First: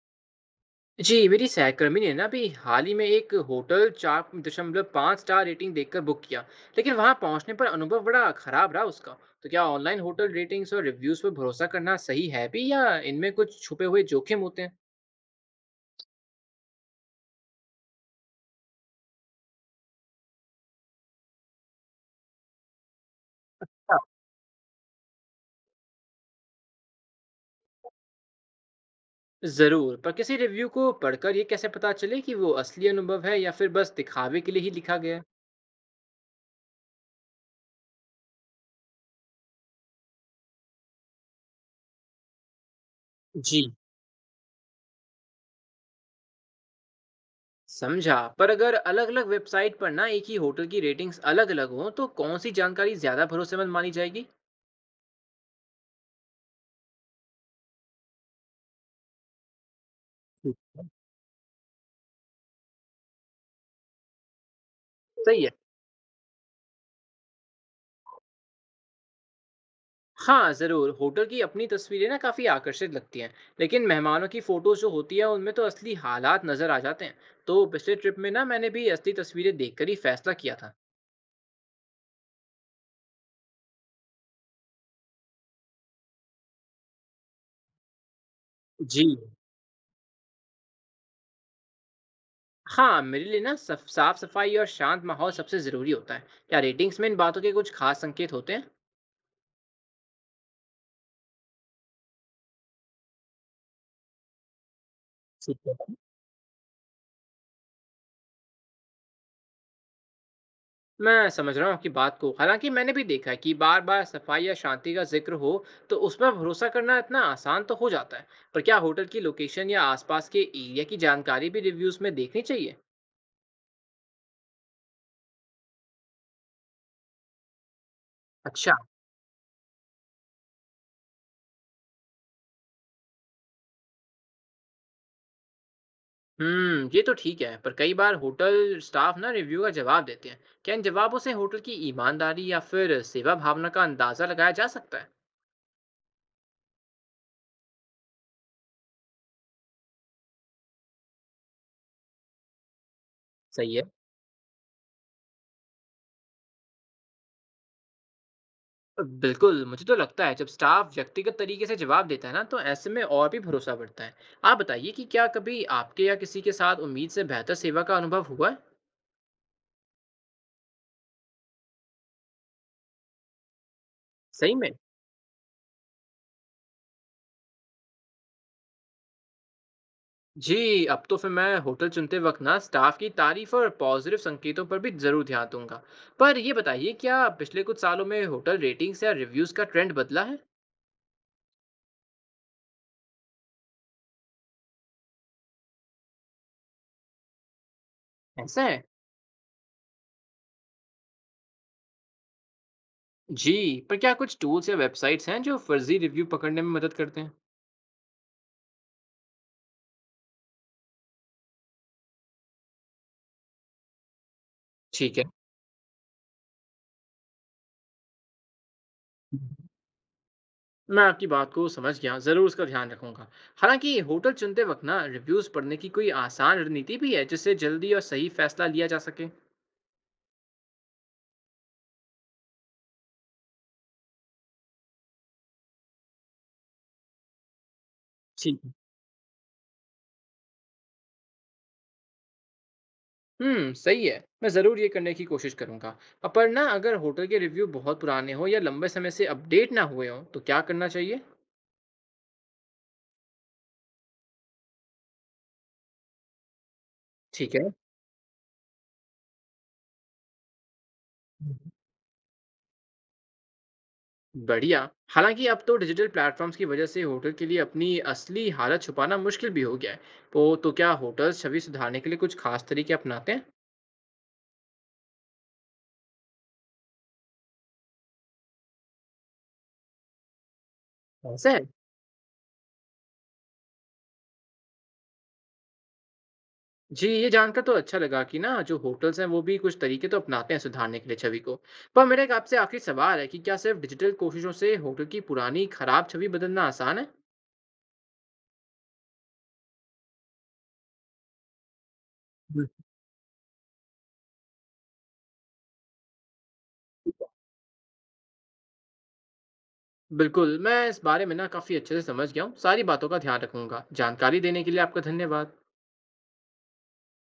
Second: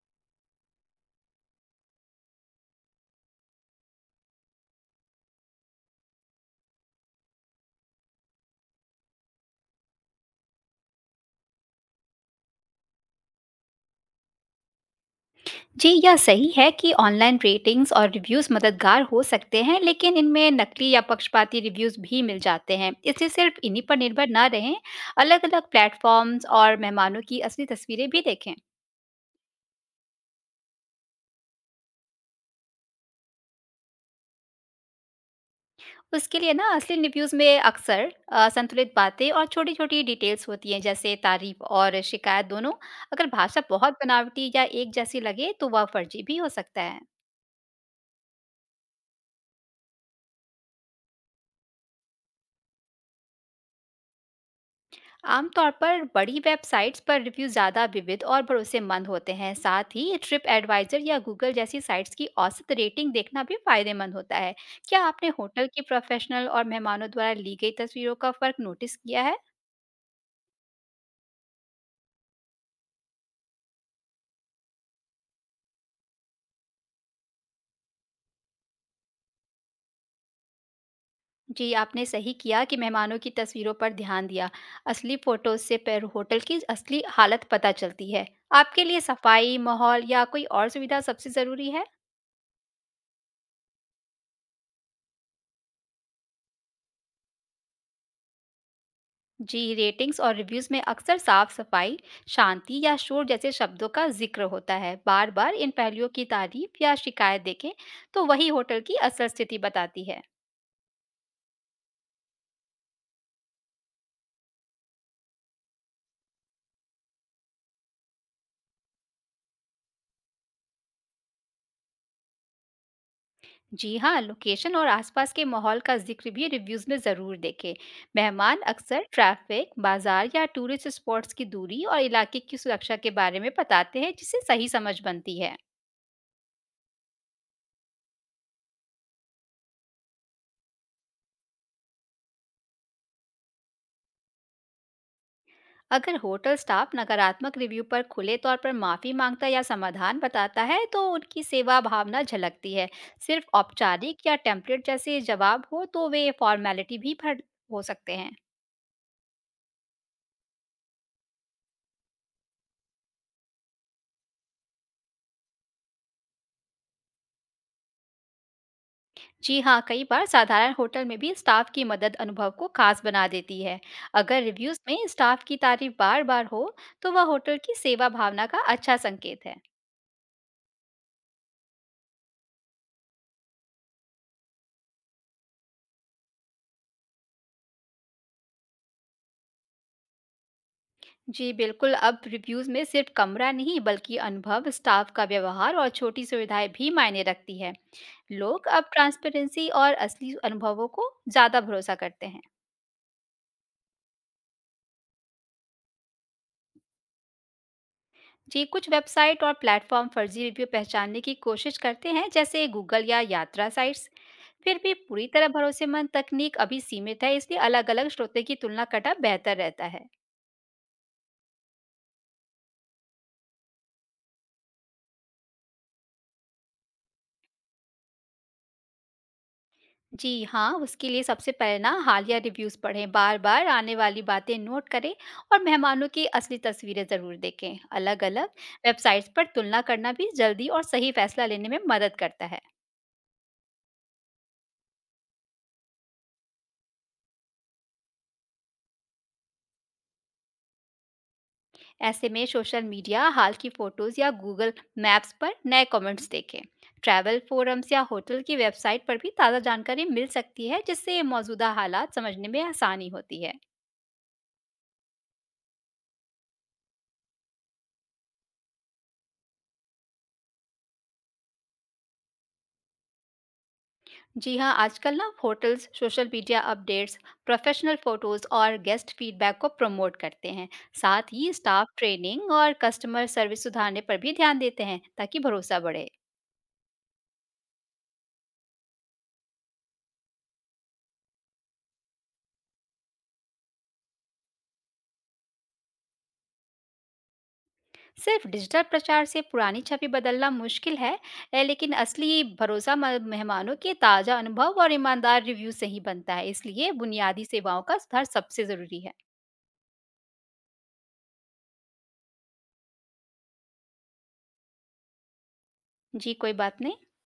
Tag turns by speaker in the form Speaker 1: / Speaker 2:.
Speaker 1: जी, मेरी सहकर्मी ने ना अभी हाल ही में एक होटल 4.5 स्टार रेटिंग देखकर बुक किया, लेकिन वहां पहुंचने पर अनुभव बड़ा खराब रहा उसका। तो क्या ऑनलाइन होटल रेटिंग्स और रिव्यूज पर भरोसा करना सही है भी या इनमें कुछ छुपे हुए जोखिम होते हैं?
Speaker 2: जी, यह सही है कि ऑनलाइन रेटिंग्स और रिव्यूज़ मददगार हो सकते हैं, लेकिन इनमें नकली या पक्षपाती रिव्यूज़ भी मिल जाते हैं। इसलिए सिर्फ इन्हीं पर निर्भर ना रहें, अलग-अलग प्लेटफ़ॉर्म्स और मेहमानों की असली तस्वीरें भी देखें।
Speaker 1: जरूर, पर किसी रिव्यू को पढ़कर ये कैसे पता चले कि वो असली अनुभव है या फिर बस दिखावे के लिए ही लिखा गया है?
Speaker 2: उसके लिए ना असली रिव्यूज़ में अक्सर संतुलित बातें और छोटी-छोटी डिटेल्स होती हैं, जैसे तारीफ़ और शिकायत दोनों। अगर
Speaker 1: जी,
Speaker 2: भाषा बहुत बनावटी या एक जैसी लगे, तो वह फर्जी भी हो सकता है।
Speaker 1: समझा। पर अगर अलग अलग वेबसाइट पर ना एक ही होटल की रेटिंग्स अलग अलग हों तो कौन सी जानकारी ज्यादा भरोसेमंद मानी जाएगी?
Speaker 2: आमतौर पर बड़ी वेबसाइट्स पर रिव्यू ज़्यादा विविध और भरोसेमंद होते हैं। साथ ही ट्रिप
Speaker 1: ठीक है।
Speaker 2: एडवाइजर या गूगल जैसी साइट्स की औसत रेटिंग देखना भी फायदेमंद होता है। क्या आपने
Speaker 1: सही है।
Speaker 2: होटल के प्रोफेशनल और मेहमानों द्वारा ली गई तस्वीरों का फ़र्क नोटिस किया है?
Speaker 1: हाँ, ज़रूर। होटल की अपनी तस्वीरें ना काफ़ी आकर्षित लगती हैं, लेकिन मेहमानों की फ़ोटोज़ जो होती हैं, उनमें तो असली हालात नज़र आ जाते हैं। तो पिछले ट्रिप में ना मैंने भी असली तस्वीरें देखकर ही फैसला किया था।
Speaker 2: जी, आपने सही किया कि मेहमानों की तस्वीरों पर ध्यान दिया। असली फोटोज से पर होटल की असली हालत पता चलती है। आपके लिए
Speaker 1: जी।
Speaker 2: सफाई, माहौल या कोई और सुविधा सबसे ज़रूरी है?
Speaker 1: हाँ, मेरे लिए ना सफ साफ़-सफ़ाई और शांत माहौल सबसे ज़रूरी होता है। क्या रेटिंग्स में इन बातों के कुछ ख़ास संकेत होते हैं?
Speaker 2: जी, रेटिंग्स और रिव्यूज में अक्सर साफ सफाई, शांति या शोर जैसे शब्दों का जिक्र होता है। बार बार
Speaker 1: ठीक
Speaker 2: इन
Speaker 1: है।
Speaker 2: पहलुओं की तारीफ या शिकायत देखें तो वही होटल की असल स्थिति बताती है।
Speaker 1: मैं समझ रहा हूँ आपकी बात को। हालांकि मैंने भी देखा है कि बार बार सफाई या शांति का जिक्र हो तो उसमें भरोसा करना इतना आसान तो हो जाता है। पर क्या होटल की लोकेशन या आसपास के एरिया की जानकारी भी रिव्यूज में देखनी चाहिए?
Speaker 2: जी हाँ, लोकेशन और आसपास के माहौल का जिक्र भी रिव्यूज में जरूर देखें। मेहमान
Speaker 1: अच्छा।
Speaker 2: अक्सर ट्रैफिक, बाजार या टूरिस्ट स्पॉट्स की दूरी और इलाके की सुरक्षा के बारे में बताते हैं, जिससे सही समझ बनती है।
Speaker 1: हम्म, ये तो ठीक है, पर कई बार होटल स्टाफ ना रिव्यू का जवाब देते हैं। क्या इन जवाबों से होटल की ईमानदारी या फिर सेवा भावना का अंदाजा लगाया जा सकता है?
Speaker 2: अगर होटल स्टाफ नकारात्मक रिव्यू पर खुले तौर पर माफी मांगता या समाधान बताता है, तो उनकी सेवा भावना झलकती है। सिर्फ
Speaker 1: सही है।
Speaker 2: औपचारिक या टेम्पलेट जैसे जवाब हो तो वे फॉर्मेलिटी भी भर हो सकते हैं।
Speaker 1: बिल्कुल, मुझे तो लगता है जब स्टाफ व्यक्तिगत तरीके से जवाब देता है ना, तो ऐसे में और भी भरोसा बढ़ता है। आप बताइए कि क्या कभी आपके या किसी के साथ उम्मीद से बेहतर सेवा का अनुभव हुआ है?
Speaker 2: जी हाँ, कई बार साधारण होटल में भी स्टाफ की मदद अनुभव को खास बना देती है। अगर
Speaker 1: सही में?
Speaker 2: रिव्यूज में स्टाफ की तारीफ बार बार हो तो वह होटल की सेवा भावना का अच्छा संकेत है।
Speaker 1: जी, अब तो फिर मैं होटल चुनते वक़्त ना स्टाफ की तारीफ और पॉजिटिव संकेतों पर भी ज़रूर ध्यान दूँगा। पर ये बताइए, क्या पिछले कुछ सालों में होटल रेटिंग्स या रिव्यूज़ का ट्रेंड बदला है?
Speaker 2: जी बिल्कुल, अब रिव्यूज में सिर्फ कमरा नहीं बल्कि अनुभव, स्टाफ का व्यवहार और छोटी सुविधाएं भी मायने रखती है।
Speaker 1: ऐसा
Speaker 2: लोग
Speaker 1: है?
Speaker 2: अब ट्रांसपेरेंसी और असली अनुभवों को ज़्यादा भरोसा करते हैं।
Speaker 1: जी, पर क्या कुछ टूल्स या वेबसाइट्स हैं जो फर्जी रिव्यू पकड़ने में मदद करते हैं?
Speaker 2: जी, कुछ वेबसाइट और प्लेटफॉर्म फर्जी रिव्यू पहचानने की कोशिश करते हैं, जैसे गूगल या यात्रा साइट्स। फिर भी
Speaker 1: ठीक
Speaker 2: पूरी तरह भरोसेमंद तकनीक अभी सीमित है, इसलिए अलग अलग स्रोतों की तुलना करना बेहतर
Speaker 1: है।
Speaker 2: रहता है।
Speaker 1: मैं आपकी बात को समझ गया, ज़रूर उसका ध्यान रखूँगा। हालाँकि होटल चुनते वक़्त ना रिव्यूज़ पढ़ने की कोई आसान रणनीति भी है, जिससे जल्दी और सही फ़ैसला लिया जा सके?
Speaker 2: जी हाँ, उसके लिए सबसे पहले ना हालिया रिव्यूज पढ़ें, बार बार आने वाली बातें नोट करें और मेहमानों की असली तस्वीरें ज़रूर देखें। अलग अलग
Speaker 1: ठीक है।
Speaker 2: वेबसाइट्स पर तुलना करना भी जल्दी और सही फैसला लेने में मदद करता है।
Speaker 1: हुँ, सही है। मैं ज़रूर ये करने की कोशिश करूँगा। पर ना अगर होटल के रिव्यू बहुत पुराने हों या लंबे समय से अपडेट ना हुए हों, तो क्या करना चाहिए?
Speaker 2: ऐसे में सोशल मीडिया, हाल की फोटोज या गूगल मैप्स पर नए कमेंट्स देखें। ट्रैवल
Speaker 1: ठीक है।
Speaker 2: फोरम्स या होटल की वेबसाइट पर भी ताज़ा जानकारी मिल सकती है, जिससे
Speaker 1: हुँ।
Speaker 2: मौजूदा हालात समझने में आसानी होती है।
Speaker 1: बढ़िया। हालाँकि अब तो डिजिटल प्लेटफ़ॉर्म्स की वजह से होटल के लिए अपनी असली हालत छुपाना मुश्किल भी हो गया है। तो क्या होटल्स छवि सुधारने के लिए कुछ ख़ास तरीके अपनाते हैं?
Speaker 2: जी हाँ, आजकल ना hotels social media updates, professional photos और गेस्ट फीडबैक को प्रमोट करते हैं। साथ
Speaker 1: ऐसा
Speaker 2: ही
Speaker 1: है?
Speaker 2: स्टाफ ट्रेनिंग और कस्टमर सर्विस सुधारने पर भी ध्यान देते हैं, ताकि भरोसा बढ़े।
Speaker 1: जी, ये जानकर तो अच्छा लगा कि ना जो होटल्स हैं वो भी कुछ तरीके तो अपनाते हैं सुधारने के लिए छवि को। पर मेरा एक आपसे आखिरी सवाल है कि क्या सिर्फ डिजिटल कोशिशों से होटल की पुरानी खराब छवि बदलना आसान है?
Speaker 2: सिर्फ डिजिटल प्रचार से पुरानी छवि बदलना मुश्किल है, लेकिन असली
Speaker 1: बिल्कुल।
Speaker 2: भरोसा मेहमानों के ताज़ा अनुभव और ईमानदार रिव्यू से ही बनता है। इसलिए बुनियादी सेवाओं का सुधार सबसे ज़रूरी है।
Speaker 1: बिल्कुल, मैं इस बारे में ना काफ़ी अच्छे से समझ गया हूँ। सारी बातों का ध्यान रखूंगा। जानकारी देने के लिए आपका धन्यवाद।
Speaker 2: जी, कोई बात नहीं।